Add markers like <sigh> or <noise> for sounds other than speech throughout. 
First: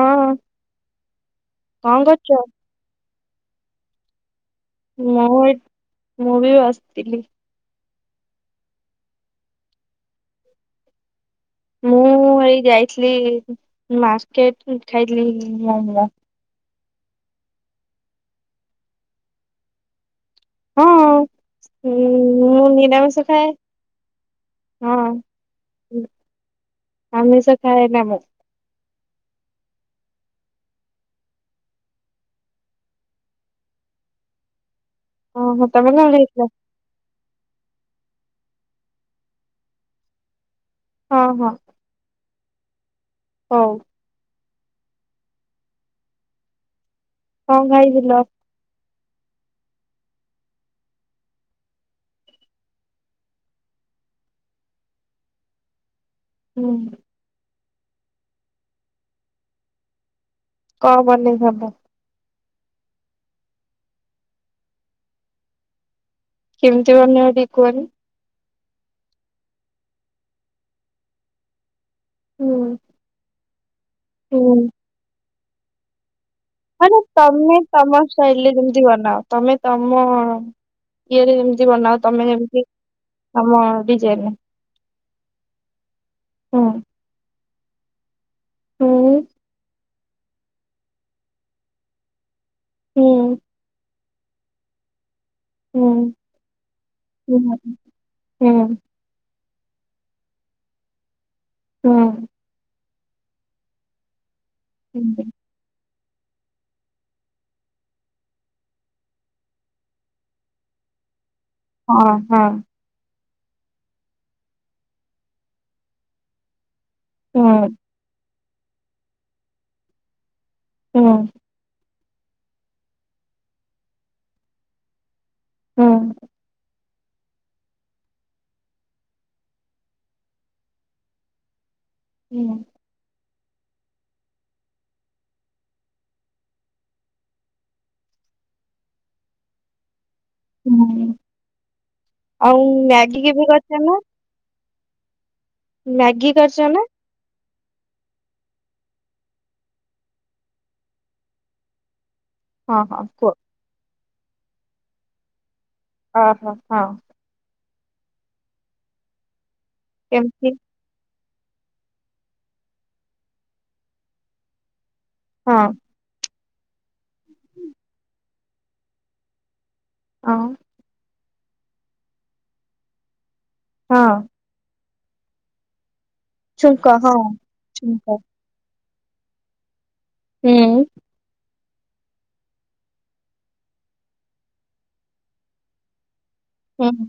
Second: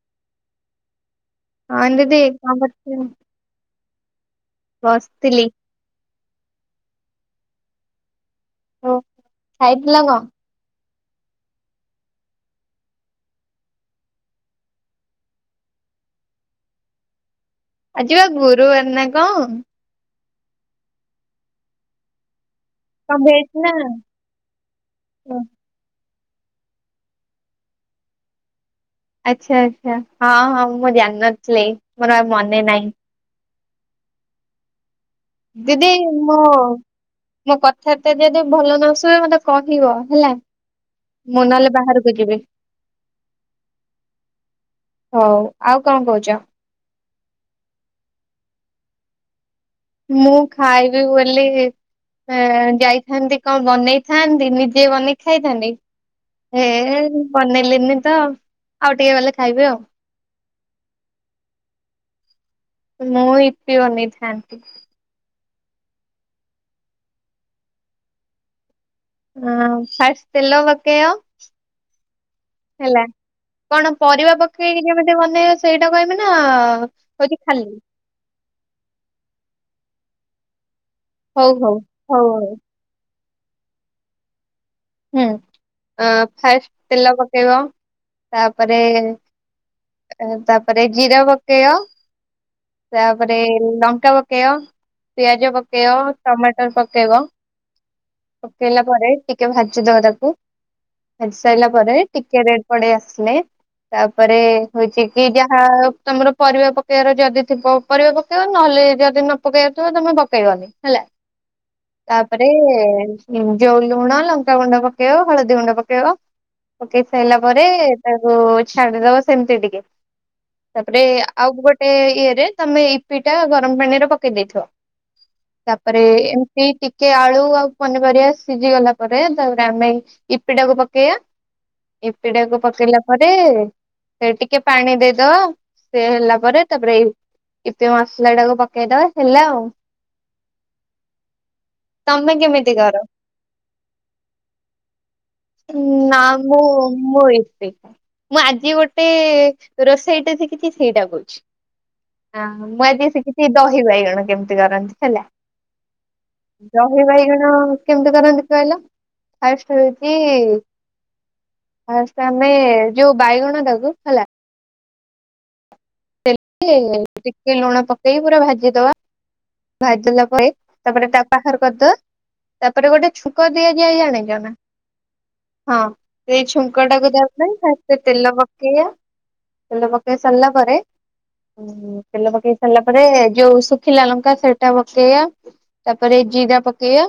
ହଁ ହଁ। ହଁ କଣ ଦିଦି କରୁଛ? କଣ କରଚୁ? ମୁଁ ବସଥିଲି। ଏ ମୁଁ ବି ବସଥିଲି। ଓ ଖାଇଥିଲ କଣ? ମୁଁ ଏଇ ଯାଇଥିଲି ମର୍କେଟ ଖାଇଥିଲି ମୋମୋ। ଆଜି ବା ଗୁରୁବାର ନା କଣ? ହଁ ହୁଁ। ମୁଁ କଣ ନିରାମିଷ ଭେଜ୍ ଖାଏ। ନା ହଁ। ଓ ଆମିଷ ଖାଏ। <unintelligible> ଆଚ୍ଛା ଆଚ୍ଛା ହଁ ହଁ ମୁଁ ଜାଣିନଥିଲି ମୋର ଆଉ ମନେ ନାହିଁ। ଓହୋ ଦିଦି ତମେ କଣ ମୋ ଖାଇଥିଲ? ମୋ କ କଥା ବାର୍ତ୍ତା ଯଦି ଭଲ ନସୁବ ମତେ କହିବ ହେଲା। ହଁ ହଁ ମୁଁ ନହେଲେ ବାହାରକୁ ଯିବି। ହଉ। ହଉ ଆଉ କଁ କୋହୁଚ? କଁ ଖାଇଥିଲ? ମୁଁ ଖାଇବି ବୋଲି ଏଁ ଯାଇଥାନ୍ତି କଣ ବନେଇଥାନ୍ତି, ନିଜେ ବନେଇ ଖାଇଥାନ୍ତି। ହେ ହୁଁ ବନେଇିଲି। ଉନିତ ଆଉ ଟିକେ ଗଲେ ଖାଇବି ଆଉ। କମ ସବ ମୁଁ ଇପୀ ବନେଇଥାଆନ୍ତି କେମିତି ବନେଇବ ଟିକେ କୁହନି? ହଁ ଫାଷ୍ଟ ତେଲ ପକେଇବ। ହୁଁ <inaudible> ହେଲା। କଣ ପରିବା ପକେଇକି ଯେମିତି ବନେଇ ସେଇଟା ପାଇଁ ମ ତମେ ତମ ଶୈଳୀରେ ଯେମିତି ବନାଅ ତମେ ତମ ଇଏରେ ହଉ ଯେମିତି ହଉ ବନାଅ ହଉ ତମେ ହଉ ଯେମିତି ଆମ ଡିଜାଇନ। ହୁଁ <inaudible> ତେଲ କେଗ। ତାପରେ <inaudible> ତାପରେ ଜିରା ପକେଇବ। ତାପରେ ଲଙ୍କା ପକେ କେ ପିଆଜ ପକେଇବ ଟମାଟର ପକେଇବ <inaudible> ପକେଇଲା ପରେ କେ ଭାଜି ଦବ ତାକୁ। ଭାଜି ସାରିଲା ପରେ ଟିକେ ରେଟ ପଡେଇ ଆସ। ଆସ ତାପରେ ରେ ହଉଛି କି ଯାହା ତମର ପରିବା ପକେଇବାର ଯଦି ଥିବ ପରିବା ପକେଇବ ନହେଲେ ଯଦି ନ ପକେଇବା ଥିବ ତମେ ପକେଇବନି ହେଲା। ତାପରେ ହଁ ଯୋଉ ଲୁଣ ଲଙ୍କା ଗୁଣ୍ଡ ପକେଇବ ହଳଦୀ ଗୁଣ୍ଡ ପକେଇବ। ପକେଇ ସାରିଲା ପରେ ତା ଓ ଛାଡିଦବ ସେମତି ଟିକେ ତାପରେ ଆଉ ଗୋଟେ ଗେ ଇଏରେ ତମେ ଇପି ଟା ଗରମ ପାଣିରେ ପକେଇ ଦେଇେଇଥିବ ତାପରେ ଏମିତି କି ଆଳୁ ଆଉ ପନିପରିବା ସିଝିଗଲା ପରେ ତାପରେ ଆମେ ଇପିଟାକୁ ପକେଇବା ଇପିଟାକୁ ପକେଇଲା ପରେ ସେ ଟିକେ ପାଣି ଦେଇଦବା ସେ ହେଲା ପରେ ତାପରେ ଇପି ମସଲା ଟାକୁ ପକେଇଦବା ହେଲେ ଆଉ। ହଁ ତମେ ଆଉ କେମିତି କର? ମ୍ୟାଗି କେବେ କେମ ନାଁ ମୁଁ କରିଛ ନା? ମୋଇ ମୁଁ ଆଜି ଗୋଟେ ରୋଷେଇଟା ଦେଖିଛି ସେଇଟା କରୁଛି। ହଁ ମୁଁ ଆଜି ସେ କିଛି ଦହିିବଇଗଣ। କେମିତି କରନ୍ତି ହେଲା ଅହ ହଁ ଦହି ବାଇଗଣ କେମିତି କରନ୍ତି କହିଲା ଆୟୁଷ୍ କେମତି? ଫାଷ୍ଟ ଆମେ ଯୋଉ ବାଇଗଣ ତାକୁ ହେଲା ହଁ। ଟିକେ ଲୁଣ ପକେଇି ପୁରା ଭାଜିଦବା। ଭାଜିଲା ହଁ ପରେ ତାପରେ ତା ବାହାର କରିଦବା ତାପରେ ଗୋଟେ ଛୁ ଙ୍କ ଦିଆ ଯାଇ ହଁ ଜାଣିଚନା? ହଁ। ସେଇ ଛୁଙ୍କ ଟାକୁ <unintelligible> ଫାଷ୍ଟ ଛୁଙ୍କ ତେଲ ପକେଇବା ତେଲ ପକେଇ ସାରିଲା ପରେ ହୁଁ ତେଲ ପକେଇ ସାରିଲା ପରେ ଯୋଉ ଶୁଖିଲା ଲଙ୍କା ସେଟା ପକେଇବା ତାପରେ ଜିରା ହୁଁ ପକେଇବା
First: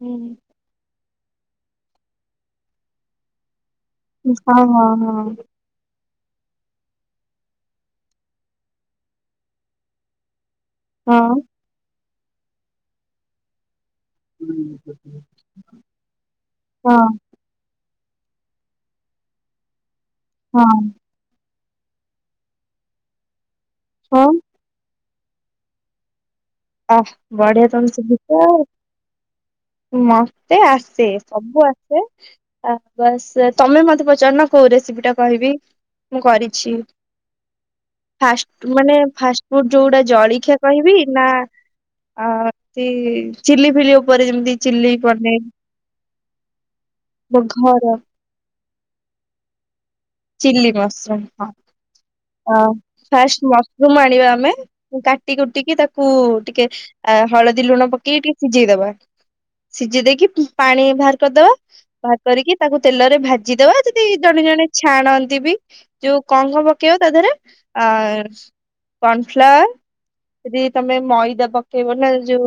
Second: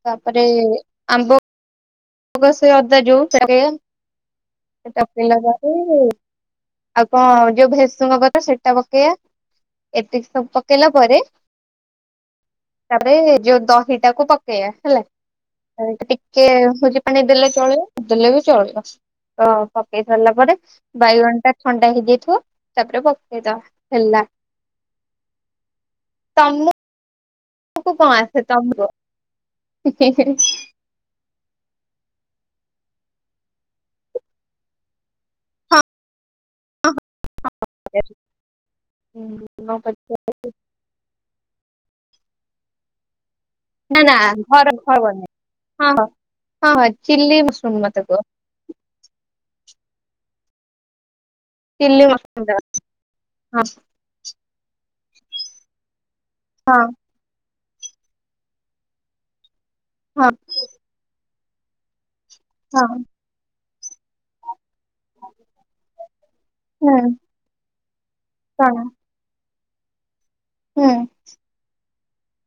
ହୁଁ ହଁ ତାପରେ ଆମ୍ୱ କସିଆ ଅଦା ଯଉ ହଁ ହଁ ହଁ। ଆଉ କଣ ଯୋଉ ଭେଷୁଙ୍କ ପତ୍ର ସେଇଟା ପକେଇବା ଏତିକି ସବୁ ପ ପକେଇଲା ହଁ ପରେ ତାରେ ଯୋଉ ଦହି ତାକୁ ପକେଇବା ହେଲା ଆଉ ଟିକେ ହଁ ହଁ ହଉ ପାଣି ଦେଲେ ଚଳିବ। ନଦେଲେ ଚଳ <unintelligible> ହେଇ ସରିଲା ପରେ ହଁ ବାଇଗଣ ଟା ଥଣ୍ଡା ହେଇଯାଇଥିବ ତାପରେ ପକେଇଦବା। ହେଲା। ତମକୁ ଆଠ୍ ବଢିଆ ତ କଣ ଶିଖିଛ ଆସେ ଆଉ ତମକୁ ମୋତେ ଆସେ ସବୁ ଆସେ ଆ ବାସ୍ ତମେ ମତେ ପଚାରୁ ନା କୋଉ ରେସିପି ଟା କହିବି? ହଁ ମୁଁ କରିଛି। ଫାଷ୍ଟ ମାନେ ଫାଷ୍ଟ ଫୁଡ ଯୋଉଗୁଡା ଜଳଖିଆ କହିବି? ନା ଆ ତିରୀ ନା ନା ଘର ଘର ନାହିଁ ହଁ ହଁ ହଁ ହଁ ମୋ ଚିଲି ମସରୁମ୍ ଘର ମୋତେ କୁହ। Chilli mushroom. ଚିଲି ମସରୁମ ଟା ଫାଷ୍ଟ ହଁ ମସରୁମ୍ ଆଣିବା ଆମେ କାଟି କୁଟିିକି ତାକୁ କୁ ଟିକେ ହଁ ହଳଦୀ ହଳଦୀ ଲୁଣ ପକେଇକି ଟିକେ ସିଝେଇ ଦବା। ସିଝେଇ ଦେଇକି ହଁ ପାଣି ବାହାର କରିଦବା। <inaudible> ବାହାର କରିକି ତାକୁ ହଁ ତେଲରେ ଭାଜିଦବା। ଜଣେ ଜଣେ ଛାଣନ୍ତି ବି ଯୋଉ କଣ କଣ ପକେଇବ ତା ହୁଁ ଦେହରେ ଆ କଣ କର୍ଣଫ୍ଲାୱାର ଯଦି ହୁଁ ତମେ ମଇଦା ପକେଇବ ନା ଜଉ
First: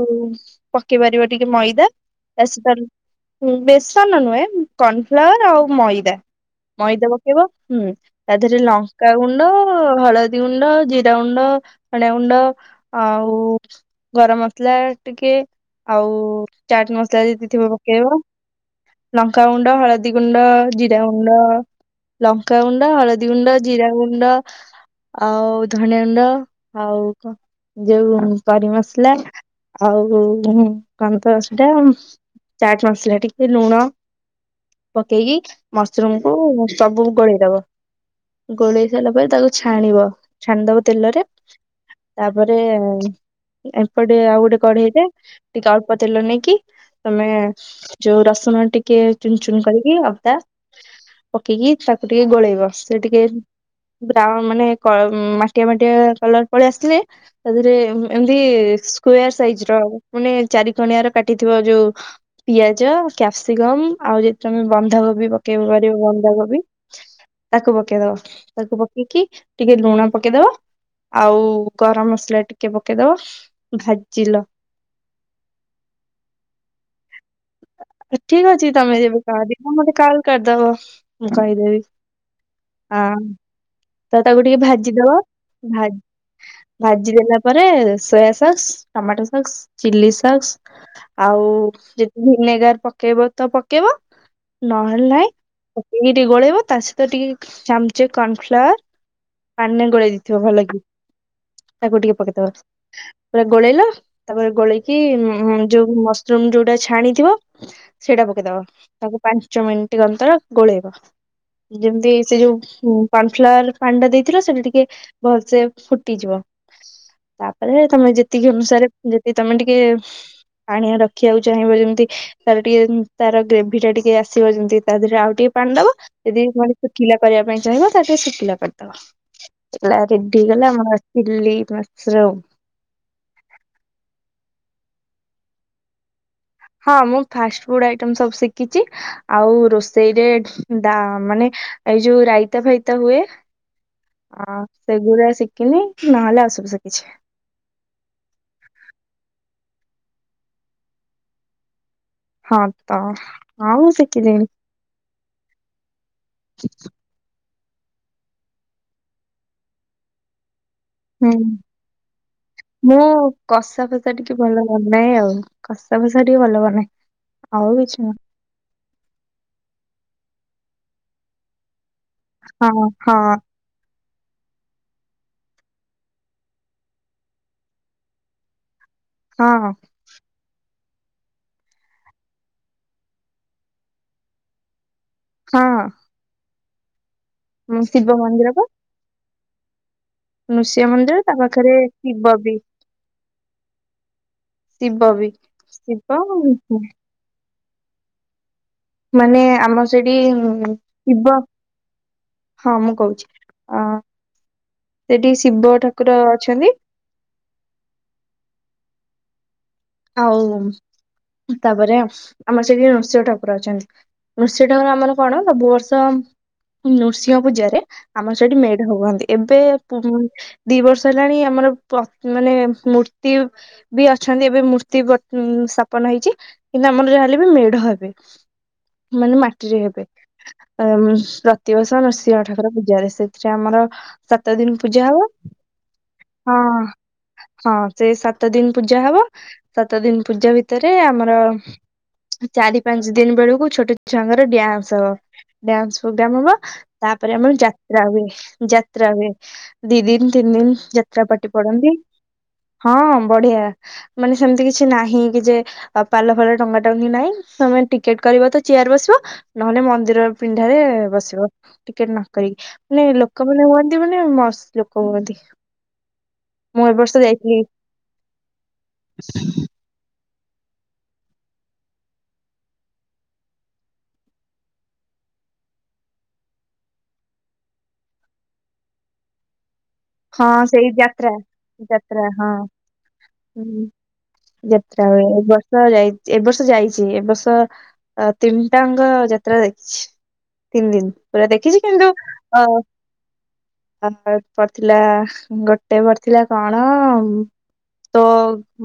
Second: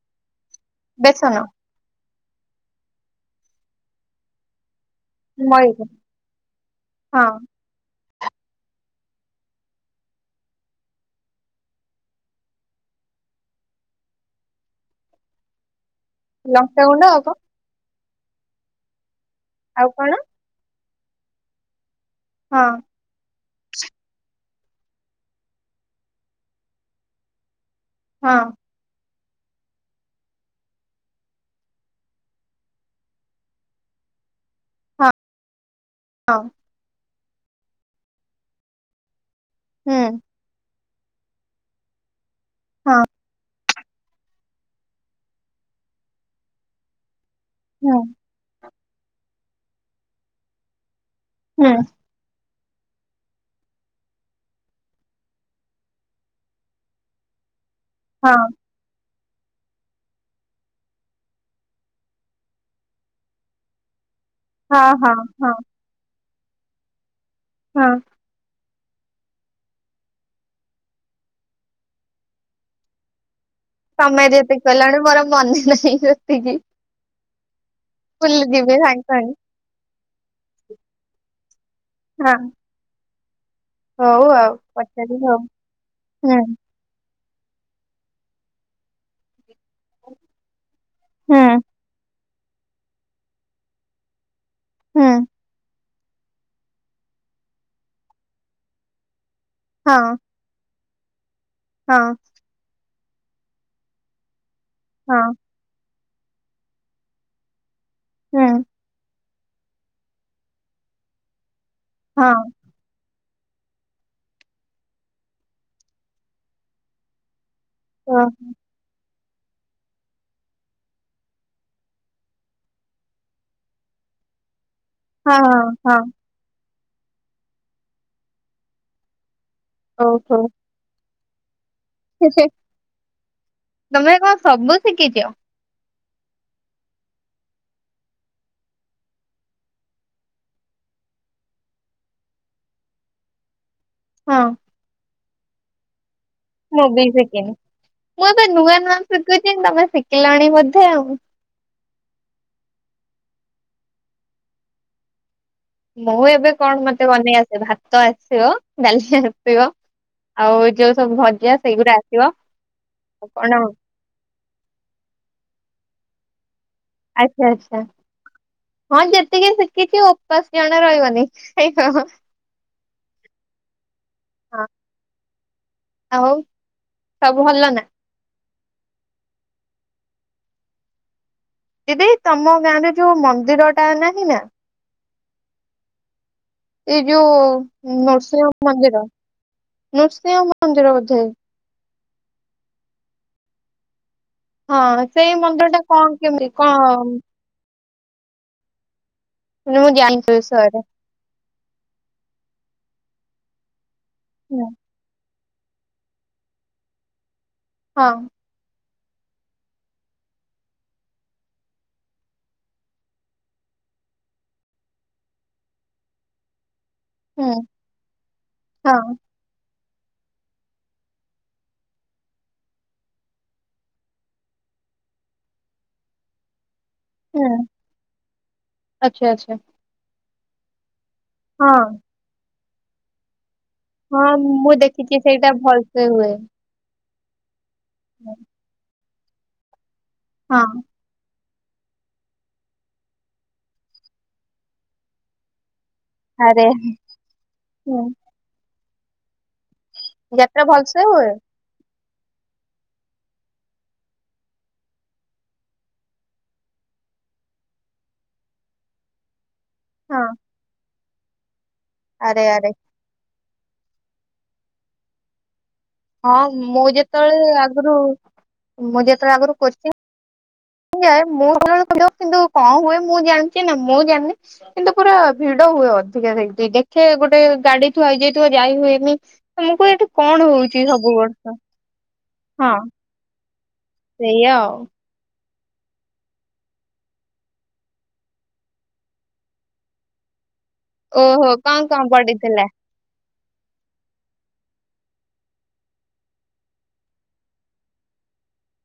ପକେଇ ପାରିବ ବେସନ ଟିକେ ମଇଦା ବେସନ ବେସନ ନୁହେଁ। କର୍ନଫ୍ଲାୱାର ଆଉ ମଇଦା ମଇଦା ହଁ ପକାଇ ଏବଂ ହୁଁ। ତା ଦେହରେ ଲଙ୍କାଗୁଣ୍ଡ, ହଳଦୀ ଗୁଣ୍ଡ ଜିରା ଗୁଣ୍ଡ, ଧଣିଆ ଗୁଣ୍ଡ, ଆଉ ଗରମ ମସଲା ଟିକେ ଆଉ ଚାଟ୍ ଲଙ୍କାଗୁଣ୍ଡ ଆଉ ମସଲା ଯଦି ଥିବ କେଇବ ଲଙ୍କାଗୁଣ୍ଡ, ହଳଦୀ କଣ ଗୁଣ୍ଡ, ଜି ଜିରା ଗୁଣ୍ଡ <unintelligible> ଲଙ୍କା ଆଉ ଗୁଣ୍ଡ ହଳଦୀ ଗୁଣ୍ଡ ଜିରା ଗୁଣ୍ଡ ଆଉ ଧନିଆ ଗୁଣ୍ଡ ଆଉ କଣ ଯଉ କଣ କରି ମସଲା। ଆଉ କଣ ତ ସେଟା ଚାଟ ମସଲା ଟିକେ ଲୁଣ ହଁ ପକେଇକି ମସରୁମ କୁ ଗୋଳେଇ ଦବ ଗୋଳେଇ ଦେଲା ପରେ ତାକୁ ହଁ ଛାଣିବ ହଁ ଛାଣିଦବ। ତେଲରେ। ତାପରେ ହଁ ହୁଁ ହଁ ଏପଟେ ଆଉ ଗୋଟେ କଡେଇଟେ ଟିକେ ଅଳ୍ପ ତେଲ ନେଇକି ତମେ ହୁଁ ଯୋଉ ରସୁଣ ଟିକେ କେ ଚୁନଚୁନ କରିକି ଅଦା ହୁଁ କି ତାକୁ ଟିକେ ଗୋଳେଇବ। ସେ ଟିକେ ବାଉ ମାନେ ମାଟିଆ ମାଟିଆ କଲର ପଳେଇ ଆସିଥିଲେ ତା ଦି ହଁ ଏମତି ସ୍ ସାଇଜ ର ମାନେ ଚାରିିକଣିଆର କାଟିଥଥିବା ଯୋଉ ପିଆଜ କ୍ୟାପସିକମ ଆଉ ତମେ ହଁ ହଁ ବନ୍ଧାକୋବି ହଁ ପକେଇ ପାରିବ। ବନ୍ଧାକୋବି ତାକୁ ହଁ ପକେଇ ଦବ। ତାକୁ ପକେଇକି ଟିକେ ଲୁଣ ପକେଇଦବା ଆଉ ଗରମ ମସଲା ଟିକେ ପକେଇଦବା। ତମେ ଯେତିକି କହିଲଣି ମୋର ମନେ ନାହିଁ ସେତିକି। ଭୁଲି ଠିକ ଅଛି ଯିବି ତମେ ସାଙ୍ଗେ ଯେବେ କାହାମତେ କା କରଦବ ମୁଁ କହିଦେବି। ହଁ। ହଁ। ତ ହଉ ତାକୁ ଆଉ ଟିକେ ଭାଜିଦବା ପଚାରିବି ଆଉ ଭା ହୁଁ ଭାଜି ଦେଲା ତା ପରେରେ soya sauce tomato sauce chilli sauce ହୁଁ ଆଉ ଭିନେଗାର ପକେଇବ ତ ପକେଇବ। ହୁଁ ନହେଲେ ନାଇ ଟ ଟିକେ ଗୋଳେଇବ ତା ସହିତ ଟିକେ ଚାମଚେ କର୍ଣଫ୍ଲାୱାର। ପାନେ ହଁ ଗୋଡେଇ ଦେଇଥିବ ଭଲଗି। ତାକୁ ହଁ ଟିକେ ପକେଇଦବା। ପୁରା ଗୋଳେଇଲ ତାପରେ ଗୋଳିକି ହଁ ଯୋଉ ଚୁନ ଯୋଉଟା ଛାଣିଥିବ। ସେଇଟା ହୁଁ ପକେଇଦବା ତାକୁ ପାଞ୍ଚ ମିନିଟ୍ ଅନ୍ତର ଗୋଳେଇବ। ଯେମିତି ହଁ ସେ ଯୋଉ ସନଫ୍ଲାୱାର ପାଣୀ ଟା ଦେଇଥିଲ ସେଟା ଟିକେ ଭଲସେ ଫୁଟିଯିବ। ତାପରେ ତମେ ହଁ ଯେତିକି ଅନୁସାରେ ଯେ ତମେ ଟିକେ ପାଣିଆ ରଖିବାକୁ ଚାହିଁବ ଯେମିତି ତାର ଟିକେ ତାର ଗ୍ରେଭି ଟା ଟିକେ ଆସିବ ଯେମିତି ତା ଦେହରେ ଆଉ ଟିକେ ହଁ ପାଣି ଦବ ହଁ ଯଦି ଶୁଖିଲା କରିବା ପାଇଁ ଚାହିଁବ ତାରେ ଶୁଖିଲା କ ତ। ଏ ରେଡିଗଲା ଆମ ଲି ଗମେ କଣ <unintelligible> ସବୁ ଶିଖିଛ। ହଁ ମୁଁ ଫାଷ୍ଟ ଫୁଡ ଆଇଟମ ସବୁ ଶିଖିଛି ଆଉ ରୋଷେଇରେ ଡା ମାନେ ଏଇ ଯୋଉ ରାଇତା ଫାଇତା ହୁଏ। ହଁ ହ ସେଗୁୁର ଶୀଖିନି ମୁଁ ବି ସିକିନି ମୁଁ ତ ନୂଆ ନୂଆ ଶିକୁଛୁ ତମେ ସିଖିଲନି ବୋଧେ ଆଉ। ହଁ ତ ଆଉ ସିକିଲିନି। ମୁଁ ଏବେ କଣ ମତେ ବନେଇ ଭାତ ଆସିବ ଡାଲି ଆସିବ ଆଉ ଯୋଉ ସବୁ ହୁଁ ଭଜା ସେଇଗୁଡା ଆସିବ ମୁଁ ଆଉ କଣ କଷା ଫସା ଟିକେ ଭଲ ଲାଗୁ ନିହିଁ ଆଉ। ତମ ସାର ଟିକ ଭଲବନାଏ। ଆଚ୍ଛା ଆଚ୍ଛା। ହଁ ଯେତିକି ଶିଖିଛି ଉପାଶ ଜଣ ରହିବନି। ହଁ ହଁ। ଆଉ ସବୁ ଭଲ ନା। ହଁ। ଦିଦି ତମ ଗାଁ ରେ ଯୋଉ ମନ୍ଦିର ଟା ନାହିଁ ନା। ହଁ। ହ <unintelligible> ଯଉ ମୁଁ ଶିବ ନୃସିଂହ ବା ମନ୍ଦିର। ନୃସିଂହ ନୃସିଂହ ବୋଧେ ମନ୍ଦିର ତା ପାଖରେ ଥିବ ବି ହଁ ଶିବ ବି ସେଇ ମନ୍ଦିର ଟା କଣ ଶିବ କେମିତି କଣ? ମାନେ ଆମର ମୁଁ ଜାଣିଛି ସେ ବିଷୟରେ ସେଠିଶିବ ହଁ ମୁଁ କହୁଛି ଅ ହୁଁ, ସେଠି ଶିବ ଠାକୁର ଅଛନ୍ତି। ହଁ, ଆଉ ତାପରେ ଆମର ସେଠି ନୃସିିଂହ ଠାକୁର ଅଛନ୍ତି ନୃସିିଂହ ଠାକୁର ଆମର କଣ ସବୁ ବର୍ଷ, ନୃସିଂହ ହୁଁ ପୂଜାରେ ଆମର ସେଠି ମେଢ ହଁ ହୁଅନ୍ତି ଏବେ ଦି ବର୍ଷ ହେଲାଣି ଆମର ମାନେ ମୂର୍ତ୍ତି ବି ଅଛନ୍ତି ଏବେ ମୂର୍ତ୍ତି ମୂର୍ତ୍ତି ସ୍ଥାପନ ହେଇଛି କିନ୍ତୁ ଆମର ଯାହା ହେଲେ ବି ହୁଁ ମେଢ ହେବେ ଆଚ୍ଛା ମାନେ ଆଚ୍ଛା ମାଟିରେ ହେବେ। ଆରବରସ ହଁ ପ୍ରତିବର୍ଷ ନୃସିଂହ ଠାକୁର ଏଥର ପୂଜା ରେ ସେ ସେ ଆମର ହଁ ସାତ ମୁଁ ଦିନ ପୂଜା ଦେଖିଛି ହବ ସେଇଟା ଭଲସେ ହୁଏ ହଁ, ହଁ ସେ ସାତ ଦିନ ପୂଜା ହବ। ସାତ ଦିନ ପୂଜା ହଁ ଭିତରେ ଆମର ଚାରି ପାଞ୍ଚ ଦିନ ବେଳକୁ ଛୋଟ ଛୁଆଙ୍କର ଡ୍ୟାନ୍ସ ହବ ଡ୍ୟାନ୍ସ ପୋଗ୍ରାମ ହବ ଆରେ ତାପରେ ଆମର ଯାତ୍ରା ହୁଁ ହୁଏ ଯା ଯାତ୍ରା ହୁଏ। ଦି ଦିନ ତିନି ଯାତ୍ରା ଦିନ ଭଲସେ ଯାତ୍ରା ହୁଏ ପାଟି ପଡନ୍ତି। ହଁ ବଢିଆ ମାନେ ସେମିତି କିଛି ନାହିଁ କି ଯେ ପାଲ ଫାଲ ଟଙ୍ଗା ଟଙ୍ଗି ନାହିଁ ତମେ ଟିକେଟ କରିବ ତ ଚେୟାର ବସିବ। ନହେଲେ ହଁ ମନ୍ଦିର ପିଣ୍ଡା ରେ ବସିବ। ବସିବ। ଟିକେଟ ନ ଆରେ ଆରେ କରିକି ମାନେଲୋକ ଲୋକମାନେ ହୁଅନ୍ତି ମାନେ ମସ୍ତ ଲୋକ ହୁଅନ୍ତି ହଁ ମୁଁ ଏ ବର୍ଷ ଯେତେବେଳେ ଯାଇଥିଲି ଆଗରୁ ମୁଁ ଯେ, ତ ଆଗରୁ କରିଛେ। ଯାଏ ମୁଁ ଗଲା ବେଳେ ଭିଡ କିନ୍ତୁ କଣ ହୁଏ ମୁଁ ଜାଣିଛି ନା ମୁଁ ଜାଣିନି କିନ୍ତୁ ପୁରା ଭିଡ ହୁଏ ଅଧିକା ସେଇି ଦେଖେ ଗୋଟେ ଗାଡି ଥୁଆ ହେଇଯାଇଥିବ ଯାଇ ହୁଏନି ମୁଁ କୁହେ ଏଠି କଣ ହଁ ହଉଛି ସେଇ ସବୁ ଯାତ୍ରା ବର୍ଷ ହଁ, ସେଇଆ ଆଉ ଯାତ୍ରାବେଳେ ତ ଯାଇ ଏ ବର୍ଷ ଯାଇଚି ଏ ବର୍ଷ ଅ ତିନିଟା ଆଙ୍କ ଯାତ୍ରା ଦେଖିଚି। ତିନି ଦିନ ପୁରା ଓହୋ ଦେଖିଚି କଣ କଣ କିନ୍ତୁ ଅ ପଡିଥିଲା ଅ ଥିଲା ଗୋଟେ ପଡ଼ିଥିଲା କଣ ତୋ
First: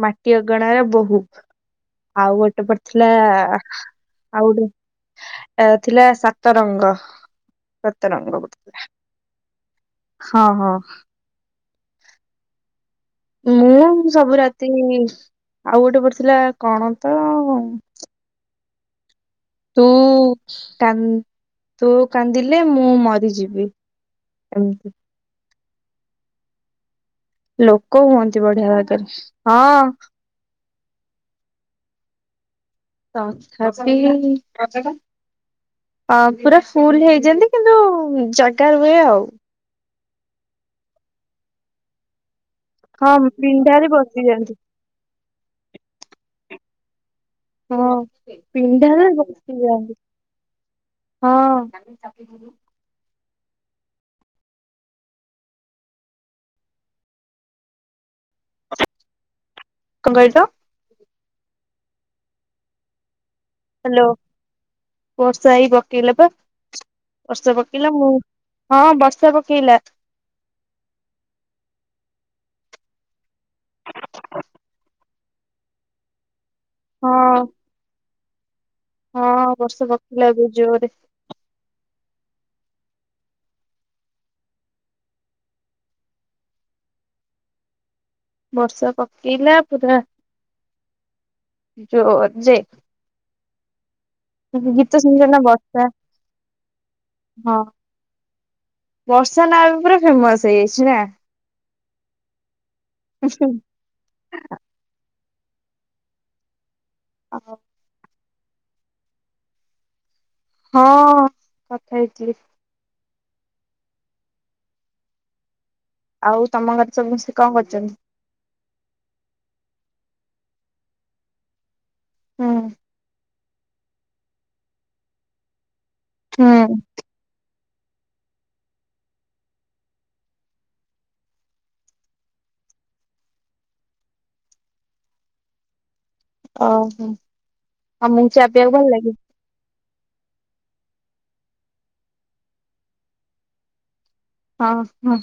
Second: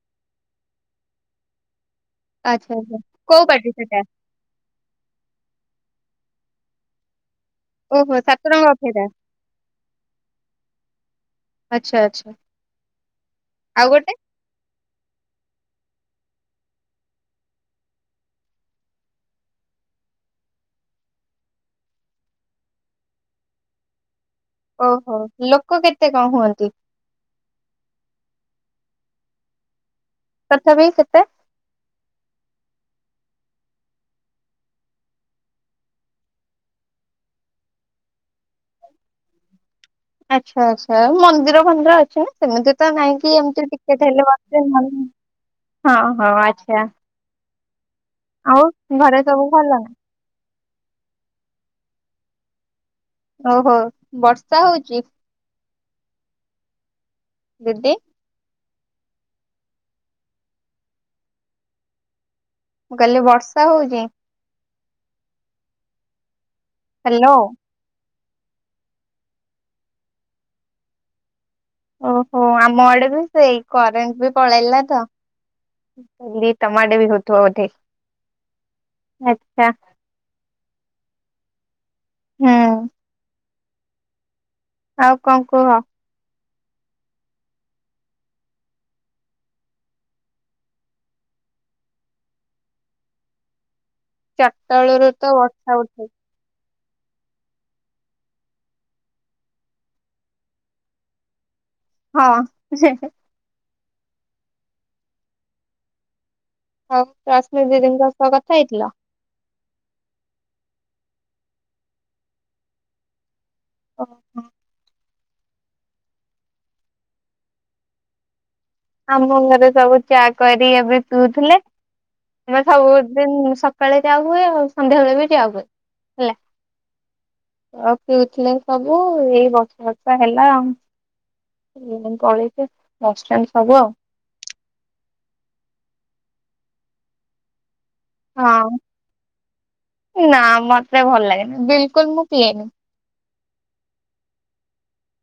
ମାଟି ଅଗଣାର ବୋହୂ। ଆଉ ଗୋଟେ ଆଚ୍ଛା ଆଚ୍ଛା ପଡ଼ିଥିଲା କୋଉ ପାଟି ସେଟା ଆଉ ଗୋଟେ ଏ ଥିଲା ସାତ ରଙ୍ଗ। ସାତ ଓହୋ ରଙ୍ଗ ବୋଧେ ସାତରଙ୍ଗ ଥିଲା ଅପେରା ହଁ ହଁ। ଆଚ୍ଛା ଆଚ୍ଛା। ମୁଁ ଆଉ ଗୋଟେ ସବୁ ରାତି ଆଉ ଗୋଟେ ପଡ଼ିଥିଲା କଣ ତ ତୁ ତୁ କାନ୍ଦିଲେ ମୁଁ ମରିଯିବି। ଏମିତି ଓହୋ। ଲୋ କ କେତେ କଁ ହୁଅନ୍ତି? ଲୋକ ହୁଅନ୍ତି ବଢ଼ିଆ ବାଗରେ ହଁ। ତଥାପି କେତେ? ତଥାପି ଅ ପୁରା ଫୁଲ ହେଇ ଯାଆନ୍ତି କିନ୍ତୁ ଜାଗା ରୁହେ ଆଉ। ଆଚ୍ଛା ଆଚ୍ଛା। ମନ୍ଦିର ଫନ୍ଦିର ଅଛି ନାଁ? ସେମିତି ତ ହଁ ନାହିଁ କିି ଏମତି ପିଣ୍ଡାରେ ଟିକେଟ ହେଲେ ବସିଯାଆନ୍ତି। ବସିବେ ନହେଲେ ନାହିଁ। ହଁ ହଁ ଆଚ୍ଛା। ହଁ ଆଉ ପିଣ୍ଢାରେ ଘରେ ସବୁ ବସି ଭଲ ଯାଆନ୍ତି। ହଁ। ଓହୋ ବର୍ଷା ହୋଉଚି। ଦିଦି କଁ କଇଲ? ମୁଁ କଇଲି ବର୍ ଷା ହୋଉଚି। ହ୍ୟାଲୋ। ବର୍ଷା ଏଇ ପକେଇଲା ପା। ହ୍ୟାଲୋ ବର୍ଷା ପକେଇଲା ମୁଁ ହଁ ବର୍ଷା ପକେଇଲା। ଓହୋ ଆମ ଆଡ଼େ ବି ସେଇ କରେଣ୍ଟ ବି ପଳେଇଲା ତ। <unintelligible> ତମ ଆଡ଼େ ବି ହୋଉଥୁବ ହଁ ବୋଧେ। ହଁ ଆଚ୍ଛା। ବର୍ଷା ପକେଇଲା ଏବେ ଜୋରେ। ହୁଁ। ଆଉ କଁ କୁହ। ବର୍ଷା ପକେଇଲା ପୁରା ଜୋ ଯେ ଚାରଟା ଗୀତ ଓଳୁରୁ ଶୁଣିଛ ତ ନା ବର୍ଷା ଉଠେଇ ହଁ ବର୍ଷା ନାଁ ଏବେ ପୁରା ଫେମସ୍ ହେଇଯାଇଚି ନାଁ। ହଁ। ଉଁ ହୁଁ। <inaudible> ହଁ ତ ଆଉ ଆସମୀ ଦିଦ- <unintelligible> ତ କଥା ହେଇଥିଲ ହଁ କଥା ହେଇଥିଲି। ଓହୋ। ଆଉ ତମ ଘରେ ସବୁ ସମସ୍ତେ କଣ କରୁଛନ୍ତି। ଆମ ଘରେ ସବୁ ଚା କରି ଏବେ ପିଉଥିଲେ। ହୁଁ ମ <inaudible> ସବୁଦିନ ସକାଳେ ଚା ହୁଏ ଆଉ ସଧ୍ୟାବେଳେ ବି ଚା ହୁଏ। ହେଲା ହୁଁ। ପିଉଥିଲେ। ସବୁ ଏଇ ବର୍ଷ ଟା ହେଲା ଆ ପଳେଇବେ ବ ହବ ଅ ହୋ। ହଁ ନା ମ ଭଲ ଲାଗେନି ବିଲକୁଲ ମୁଁ ପିଏନି। ହଁ ହଁ।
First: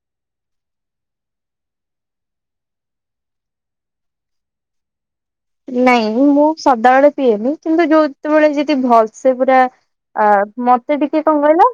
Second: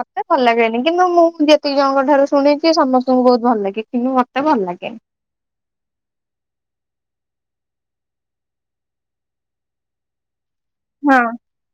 ମତେ ଭଲ ଲାଗେନି କିନ୍ତୁ ମୁଁ ଯେତିକି ଜଣଙ୍କ ଠାରୁ ଶୁଣିଛି ସମସ୍ତଙ୍କୁ ବହୁତ ଭଲ ଲାଗେ କିନ୍ତୁ ମତେ ଭଲ ଲାଗେନି। ନାଇଁ ମୁଁ ସଦାବେଳେ ପିଏନି କିନ୍ତୁ ଯୋଉତେବେଳେ ଯଦି ଭଲସେ ପୁରା ଅ ମତେ ହଁ। ଟିକେ କଣ କହିଲ